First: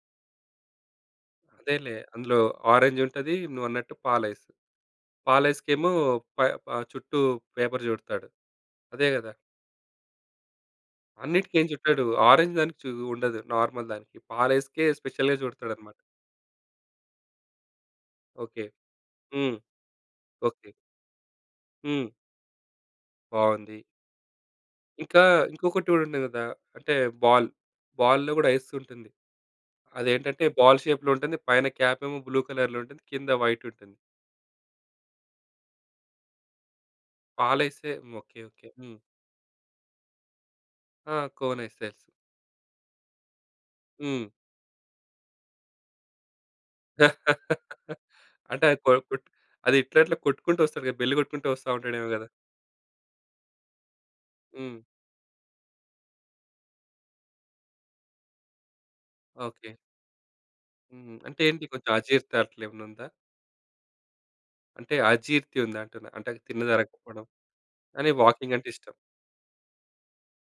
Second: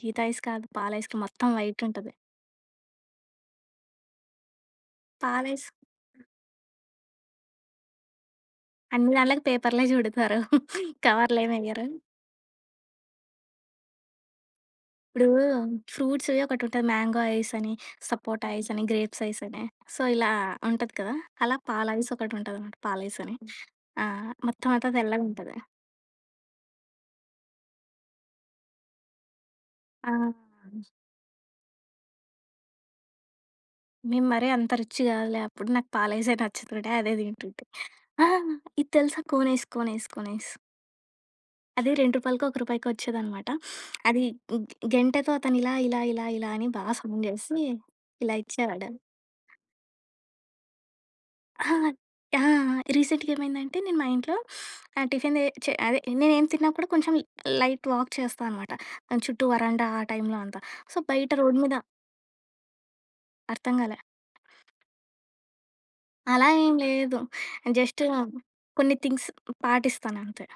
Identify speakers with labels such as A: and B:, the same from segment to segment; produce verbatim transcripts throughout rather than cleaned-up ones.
A: Gita ice కాదు. పాల ice cream మొత్తం
B: అదేలే,
A: వైటుంటది.
B: అందులో ఆరెంజుంటది. నువ్వన్నట్టు పాలైస్.
A: పాలైస్.
B: పాలైస్‌కేమో ప ఆహ్, చుట్టూ పేపర్ చుడతాడు. అదే
A: అన్ని
B: గదా?
A: దంట్లకి పేపర్‌లే జుడతారు. కవర్‌లేం
B: అన్నిటికేం
A: ఎయ్యరు.
B: జుట్టడు. ఆరెంజ్ దానికి చూ ఉండదు, నార్మల్ దానికి. పాలైస్‌కే
A: ఇప్పుడూ
B: స్పెషల్‌గా చుడతాడనమాట.
A: ఫ్రూట్స్‌వే ఒకటుంటది, మ్యాంగో ఐసని, సపోటా
B: ఓకే.
A: ఐసని, గ్రేప్స్
B: హ్మ్.
A: ఐసని. సో, ఇలా
B: ఓకే.
A: ఉంటది కదా! అలా పాల
B: హ్మ్.
A: ఐసొకటుంటదనమాట పాలైసని.
B: బావుంది.
A: ఆ! మొత్తం అంతా
B: ఇంకా
A: తెల్లగుంటది.
B: ఇంకొకటి గూడుండే గదా! అంటే, బాల్, బాల్‌లో గూడా ఐస్ ఉంటుంది.
A: ఆ!
B: అదేంటంటే, బాల్
A: ఆంజ్
B: షేప్‌లో ఉంటుంది, పైన క్యాపేమో బ్లూ కలర్‌లో ఉంటుంది, కింద వైటుంటుంది.
A: మేము మరీ అంత రిచ్చ్ కాదులే అప్పుడు. నాకు పాలైసే నచ్చుతుండే, అదే తింటుంటే.
B: పాలైసే హ్మ్,
A: ఆ!
B: ఓకే. ఓకే.
A: ఇది
B: హ్మ్.
A: తెలుసా కోనైస్, కోనైస్, కోనైస్?
B: ఆ! కోనైస్
A: అది,
B: తెలుసు.
A: రెండు రూపాయలకో, ఒక రూపాయికో ఒచ్చేదనమాట. అది
B: హ్మ్.
A: గ్ గెంటెతో అతను ఇలా, ఇలా, ఇలా, ఇలా అని బా సౌండ్ చేసీ, ఇలా
B: అంటే, అది
A: ఇచ్చేవాడు.
B: కొరుకుట్ అది ఇట్లా ఇట్లా కొట్టుకుంటొస్తాడు కదా! బెల్లు కొట్టుకుంటూ
A: ఆ!
B: వస్తా ఉంటాడేమో గదా!
A: ఆ! ఆ! రీసెంట్‌గా ఏమైందంటే, నేను మా ఇంట్లో
B: హ్మ్.
A: ఆహ్, టిఫిన్ దే చె అదే నేనేం తిన్నా కూడా, కొంచెం లైట్ వాక్ చేస్తా అనమాట. దాని చుట్టూ
B: ఓకే.
A: వరండా ఆ టైమ్‌లో అంతా. సో,
B: హ్మ్.
A: బయట
B: అంటే,
A: రోడ్
B: ఏంటి
A: మీద
B: కొంచెం అజీర్తి అట్లేమన్నుందా?
A: అర్థంగాలే?
B: అంటే, అజీర్తి ఉందా అంటున్నా? అంటే
A: అలా ఏం లేదు.
B: తిన్నదరక్కపోడం?
A: జస్టు
B: కానీ, వాకింగంటే ఇష్టం.
A: కొన్ని థింగ్స్ పాటిస్తానంతే.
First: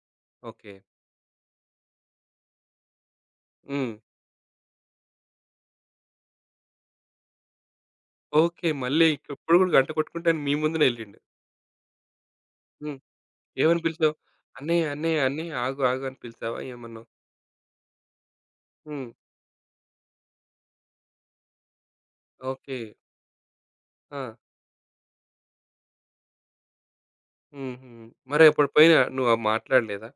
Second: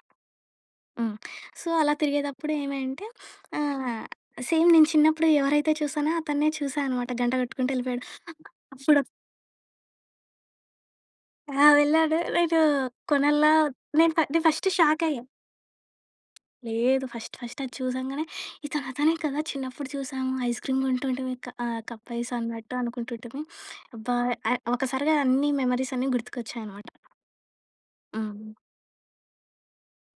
B: ఓకే.
A: హ్మ్. సో, అలా తిరిగేదప్పుడు ఏమైంటే
B: హ్మ్.
A: ఆహ్, సేమ్ నేను చిన్నప్పుడు ఎవరైతే చూశానో, అతన్నే చూశా అనమాట. గంట కొట్టుకుంటూ యెళ్ళిపోయాడు.
B: ఓకే.
A: అప్పుడు
B: మళ్ళీ ఇకిప్పుడు గూడా, గంట కొట్టుకుంటానే మీ ముందునే యెళ్ళిండు.
A: ఆ! వెళ్ళాడు. నేనూ
B: హ్మ్.
A: కొనాలా?
B: ఏమని పిలిచావు?
A: నేన్ ఫా నె ఫస్ట్
B: "అన్నయ్య,
A: షాకయ్యా.
B: అన్నయ్య, అన్నయ్య, ఆగు, ఆగు" అని పిలిచావా? ఏమన్నావు?
A: లేదు. ఫస్ట్, ఫస్ట్ అది చూసాంగనే, ఇతను
B: హ్మ్.
A: అతనే కదా! చిన్నప్పుడు చూశాము. ఐస్‌క్రీమ్ కొంటుంటిమి క ఆహ్, కప్పైసన్నట్టు
B: ఓకే.
A: అనుకుంటుంటిమి. అబ్బా!
B: ఆ!
A: అ ఒకసారిగా అన్ని మెమోరీసన్నీ గుర్తుకొచ్చాయనమాట.
B: హుహు. మరి
A: అవును.
B: అప్పుడు పోయినా నువ్వు ఆహ్, మాట్లాడలేదా?